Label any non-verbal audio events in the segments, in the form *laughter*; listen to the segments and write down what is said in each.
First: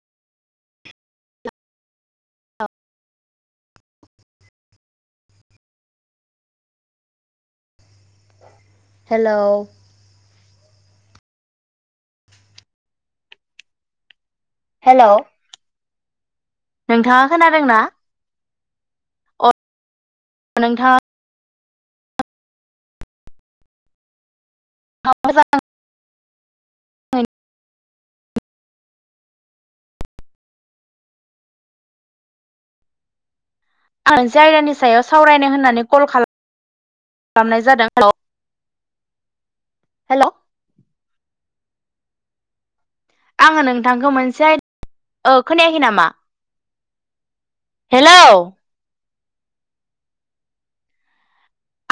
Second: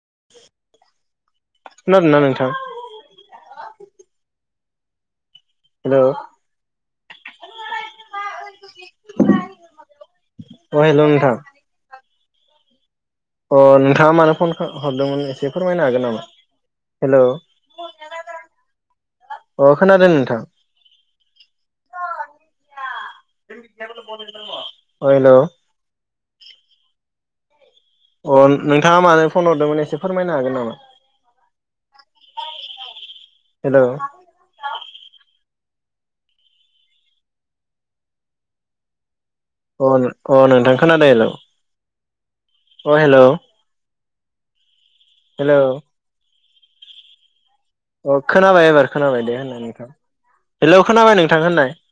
*unintelligible* खोनादोना नोंथां हेल हेलौ अ हेल नोंथां अ नोंथाङा मान फनखो हेलौ हरदोंमोन एसे फोरमायनो हागोन *unintelligible* हेल' नोंथाङा खोनादोंना अ खोनादों नोंथां नोंथाङा *unintelligible* हेल' अ आ *inaudible* अ नोंथाङा मानो फन हरदोंमोन एसे फोरमायनो हागोन नामा । आं जायगानि सायाव सावरायनो होनां क *inaudible* खालामनाय जा *inaudible* अ अ नोंथां खोनादों हेल अ हेल' आङो नोंथांखौ मोनसे *inaudible* अ हेल' खोनायाखै नामा अ हेलौ खोनाबाय एबार खोनाबाय दे होनना नोंथां हेलौ खोनाबाय नोंथ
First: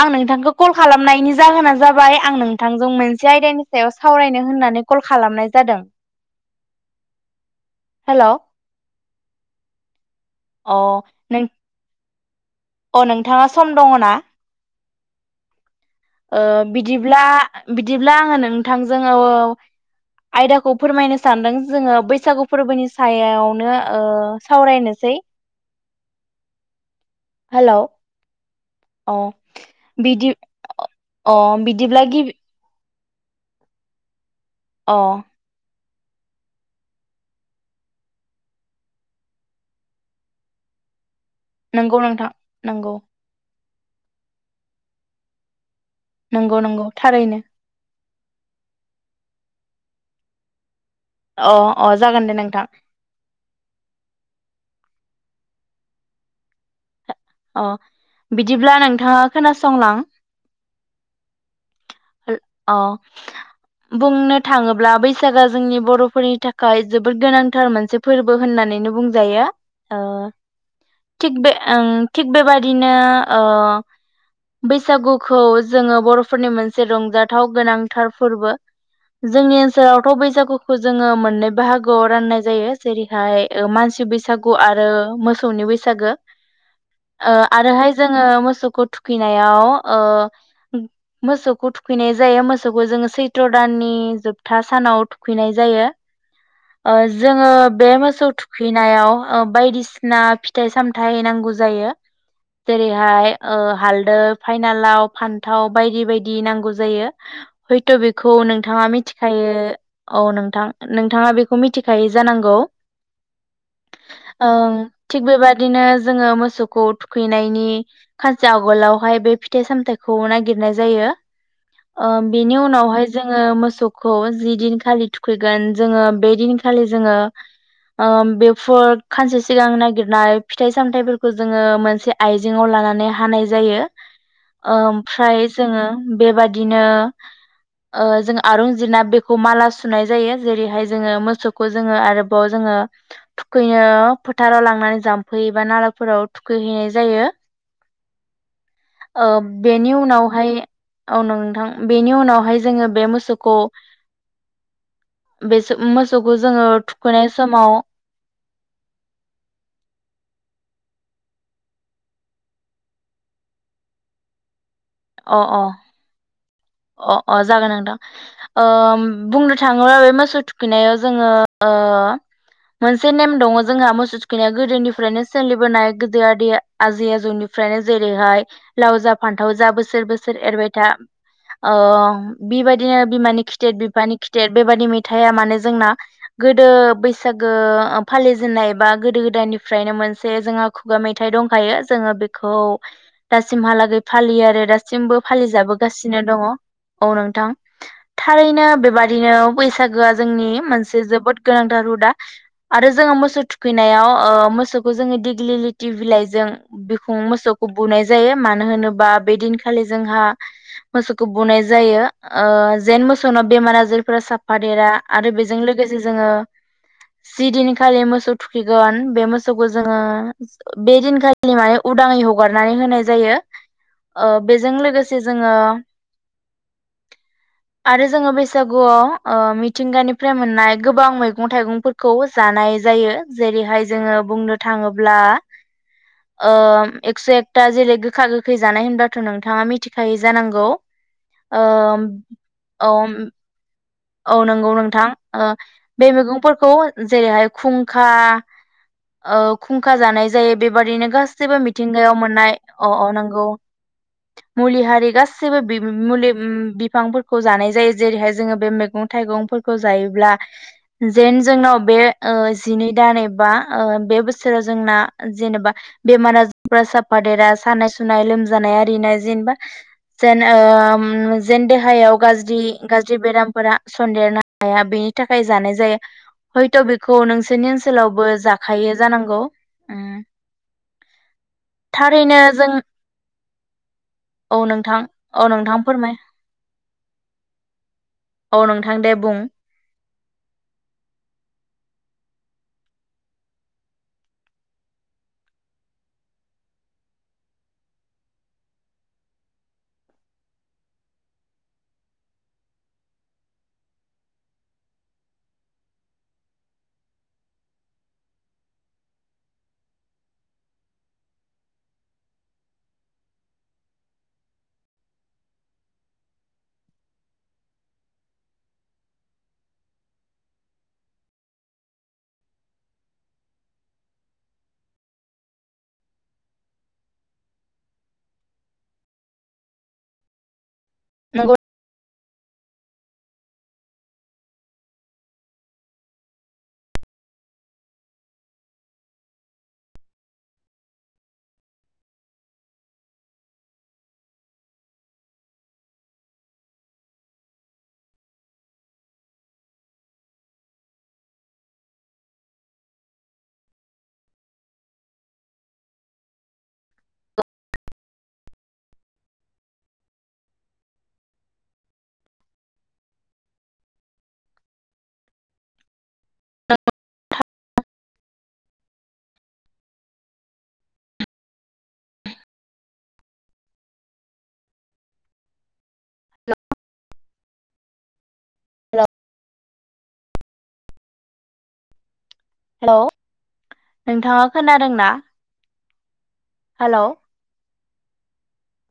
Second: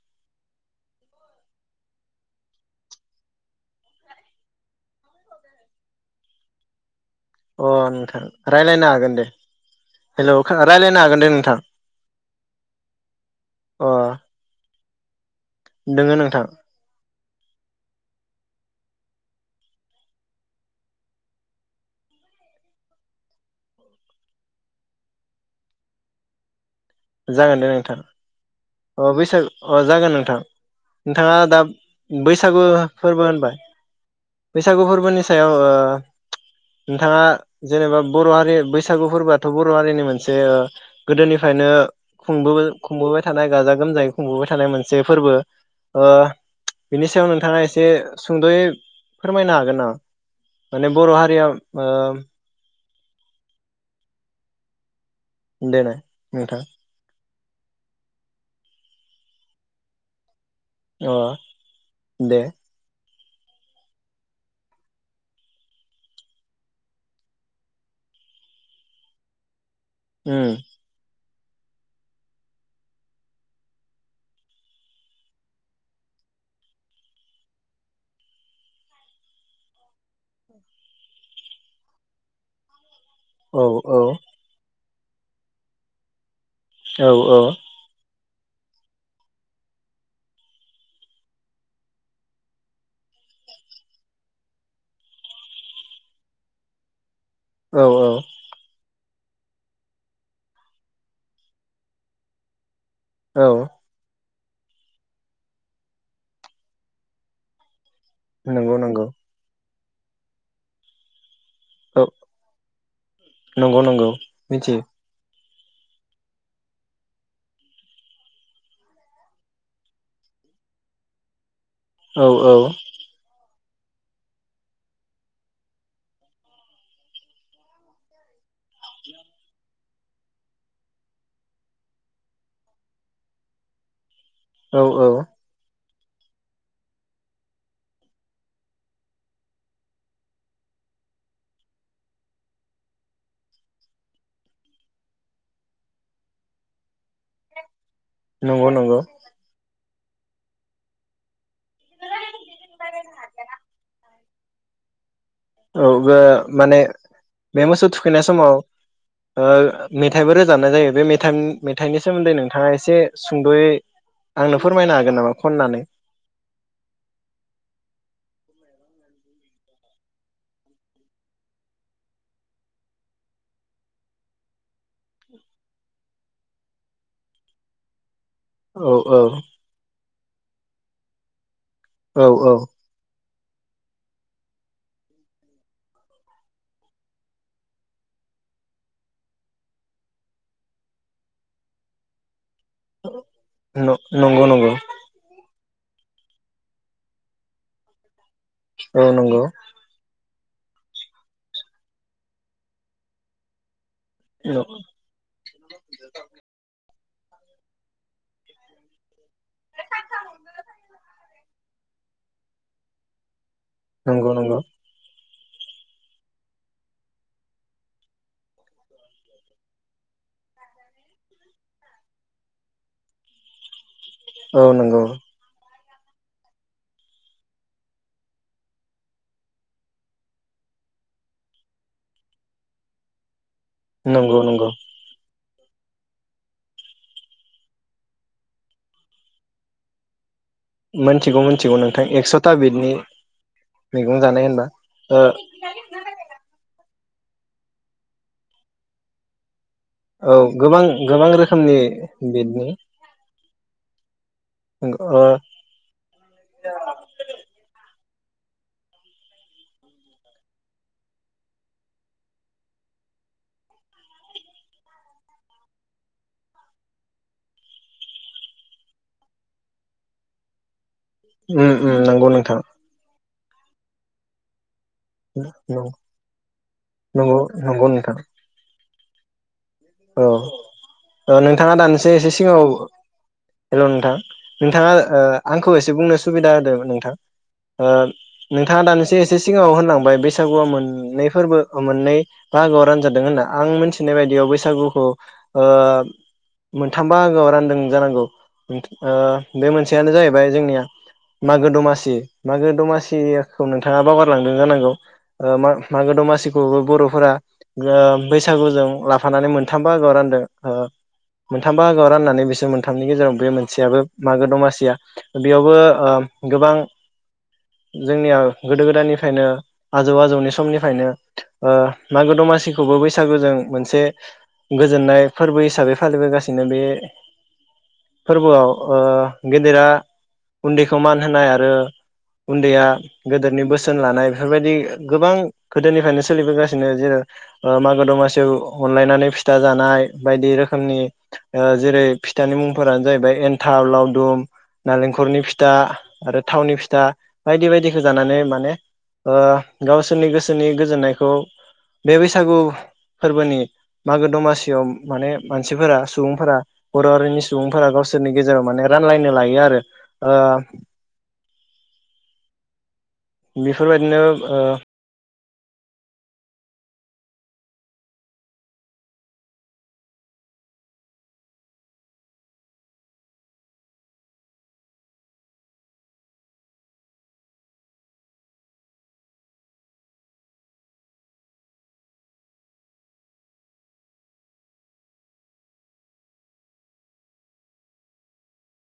आं नोंथांखौ कल खालामनायनि जाहोना जाबाय आं नों नोंथांजों मोनसे आयदानि सायाव सावरायनो होननानै कल खालामनाय जादों । अ नोंथां रायलायनो हागोन दे हेलौ अ रायलायनो हागोन दे नों नोंथां अ नोंथाङा सम दङ अ ना दोङो ओ नोंथां बिदिब्ला बिदिब्ला आङो नों नोंथां जोङो आयदाखौ फोरमायनो सानदों जोङो बैसागु फोरबोनि सायावनो ओ सावरायनोसै जागोन दे हेलौ नोंथां अ बैसागु अ जागोन बिदि नोंथां अ नोंथाङा दा बिदिब्ला गिबि बैसागु फोरबो होनबाय बैसागु अ फोरबोनि सायाव ओ नोंथाङा जेनेबा बर हारि बैसागु फोरबोआथ बर हारिनि मोनसे गोदोनिफ्रायनो नंगौ नोंथां खुंबोबाय नंगौ खुंबोबाय थायो गाजा गोमजायै खुंबोबाय थानाय मोनसे फोरबो ओ नंगौ नंगौ बिनि सायाव थारैनो नोंथाङा एसे सुंदयै फोरमायनो हागोन ना अ अ जागोन दे नोंथां दे नाय नोंथां अ बिदिब्ला नोंथाङा खोनासंलां अ दे अ बुंनो थाङोब्ला बैसागुआ जोंनि बरफोरनि थाखाय जोबोद गोनांथार मोनसे फोरबो होननानैनो बुंजायो ओम थिक बे ओ थिग बेबादिनो ओ बैसागुखौ जोङो बरफोरनि मोनसे रंजाथाव गोनांथार फोरबो जोंनि ओनसोलावथ बैसागुखौ जोङो मोननै बाहागोआव राननाय जायो जेरै औ औ मानसि बैसागु आरो आरो मोसौनि बैसागो औ ओ आरोहाय जों जोङो मोसौखौ थुखैनायाव ओ मोसौखौ थुखैनाय जायो मोसौखौ जोङो सैथ्र दाननि जोबथा सानाव थुखैनाय जायो ओ जोङो औ बे मोसौ औ थुखैनायाव ओ बायदिसिना फिथाइ सामथाय नांगौ जायो जायो जेरैहाय औ हालदै फाइनालाव फान्थाव बायदि बायदि नांगौ जायो थ बेखौ नंगौ नोंथाङा नंगौ मिथिखायो औ नोंथां नोंथाङा बेखौ औ मिथिखायो जानांगौ नंगौ नंगौ मिथियो ओम थिखबेबाय बिदिनो जोङो मोसौ मोसौखौ थुखैनायनि खानसे आगोलावहाय बे फिथाइ सामथायाइखौ नागिरनाय जायो ओ औ औ बेनि उनावहाय जोङो मोसौ मोसौखौ जिदिनखालि थुखैगोन जोङो बे दिनखालि जोङो बेफोर खानसे सिगां नागिरनाय फिथाइ सामथायफोरख जोङो मोनसे आइजेंआव लानानै हानाय जायो औ औ ओमफ्राय जोङो बेबादिनो ओ जों आरं जिरना बेखौ माला सुनाय जायो जेरैहाय जोङो मोसौखौ जोङो आरोबाव जोङो थुखैनो फोथाराव लांनानै जाम्फै बा नाला फोराव थुखैहैनाय जायो नंगौ नंगौ ओ बेनि उनावहाय औ नोंथां बेनि उनावहाय जोङो बे मोसौखौ बे औ बे मोसौखौ जोङो माने थुखैनाय बे समाव मोसौ थुखैनाय समाव ओ मेथाइबो रोजाबनाय जायो बे मेथान मेथाइनि सोमोन्दै नोंथाङा एसे सुंदयै आंनो फोरमायनो हागोन नामा अ अ खननानै अ अ जागोन नोंथां ओ बुंनो थाङो आरो बे मोसौ थुखैनायाव जोङो मोनसे नेम दङ जोंहा मोसौ थुखैनायाव गोदोनिफ्रायनो सोलिबोनाय गोदो आदै आजै आजौनिफ्रायनो जेरैहाय औ लाव जा औ फान्थाव जा बोसोर बोसोर एरबाय था अ औ औ बिबायदिनो बिमानि खि खिथेर बिफानि खिथेर बेबादि मेथाइआ मानो जोंना गोदो बैसागो फालिजेननाय बा गोदो गोदायनिफ्रायनो मोनसे जोंहा खुगा मेथाइ दंखायो जोङो बे खौ दासिमहालागै नंगौ फालियो आरो नंगौ दासिमबो फालि जाबो गासिनो दङ औ नोंथां थारैनो औ बेबादिनो नंगौ बैसागोआ जोंनि मोनसे जोबोद गोनांथार हुदा आरो जोङो मोसौ थुखैनो नायाव ओ मोसौखौ जोङो दिग्लि लिथि बिलाइजों बु मोसौखौ बुनाय जायो मानो होनोबा बे दिनखालि जोंहा मोसौ बुनाय जायो ओ जेन मोसौनाव बेमार आजारफोरा नंगौ साफा नंगौ देरा आरो बे जों लोगोसे जोङो जिदिनखालि मोसौ थुखैगोन बे मोसौखौ जोङो बे दिनखालि माने उदाङै हगारनानै होनाय जायो ओ औ बेजों नंगौ लोगोसे जोङो आरो जोङो बैसागुआव मिथिंगानिफ्राय मोननाय गोबां मैगं थाइगंफोरखौ जानाय जायो जेरैहाय जोङो नंगौ बुंनो नंगौ थाङोब्ला ओ एक्स एकथा जेरै गोखा गोखै जानाय होनबाथ नोंथाङा मिथिखायो जानांगौ मिथिगौ ओ मिथिगौ नोंथां एक्सथा औ बिडनि औ नंगौ नोंथां ओ बे मैगंफोरखौ जेरैहाय खुंखा ओ खुंखा जानाय औ जायो गोबां बेबादिनो गोबां गासैबो रोखोमनि मिथिंगायाव मोननाय बिदनि अ अ नांगौ मुलि हारि ओ गासैबो बि मुलि उम बिफांफोरखौ जानाय जायो जेरैहाय जोङो बे मैगं थाइगंफोरखौ जायोब्ला जेन जोंनाव बे ओ जिनै दान एबा बे बोसोराव जोंना जेनेबा बेमार आजारफ्रा साफादेरा सानाय सुनाय लोमजानाय आरिनाय जेनेबा जेन ओ ओन उम जेन देहायाव नंगौ नोंथां गाज्रि गाज्रि जि बेरामफोरा सन्देेर ना *unintelligible* हाया बेनि थाखाय जानाय नंगौ जायो हयथ' बेखौ नोंसोरनि नंगौ नोंथां ओनसोलावबो जाखायो जानांगौ उम औ ओ नोंथाङा दानोसै एसे थारैनो सिगाङाव जों हेल नोंथां औ नोंथाङा नोंथां ओ औ आंखौ नोंथां एसे बुंनो फोरमाय सुबिदा होदों नोंथां ओ औ नोंथाङा नोंथां दे दानोसै एसे बुं सिगाङाव होनलांबाय बैसागुआ मोननै फोरबो ओ मोननै‌ बाहागोआव रानजादों होनना आं मोनथिनाय बायदिआव बैसागु बैसागुखौ ओ मोनथाम बाहागोआव रानदों जानांगौ ओ बे मोनसेआनो जाहैबाय जोंनिआ मागो दमासि मागो दमासिखौ नोंथाङा बावगारलांदों जानांगौ ओ मागो दमासिखौबो बर'फोरा बैसागोजों थानानै मोनथाम बाहागोआव रानदों ओ मोनथाम बाहागोआव राननानै बिसोर मोनथामनि गेजेराव बे मोनसेयाबो मागो दमासिया बेयावबो गोबां जोंनिया गोदो गोदायनिफ्रायनो आजौ आजौनि समनिफ्रायनो ओ मागो दमासिखौबो बैसागुजों मोनसे गोजोननाय फोरबो हिसाबै फालिबोगासिनो बे फोरबोआव ओ गेदेरा उन्दैखौ मान होनाय नंगौ आरो उन्दैया गोदोरनि बोसोन लानाय बेफोरबायदि गोबां गोदोनिफ्रायनो सोलिबोगासिनो जेरै मागो दमासियाव अनलायनानै फिथा जानाय बायदि रोखोमनि जेरै फिथानि मुंफोरानो जाहैबाय एन्थाव, लावदुम, नालेंखरनि फिथा आरो थावनि फिथा बायदि बायदिखौ जानानै माने ओ गावसोरनि गोसोनि गोजोननायखौ बे बैसागु फोरबोनि मागो दमासियाव माने मानसिफोरा सुबुंफोरा बर' हारिनि सुबुंफोरा गावसोरनि गेजेराव मान रानलायनो लायो आरो ओ बेफोरबायदिनो ओ हेल नोंथाङा खोनादोंना हेल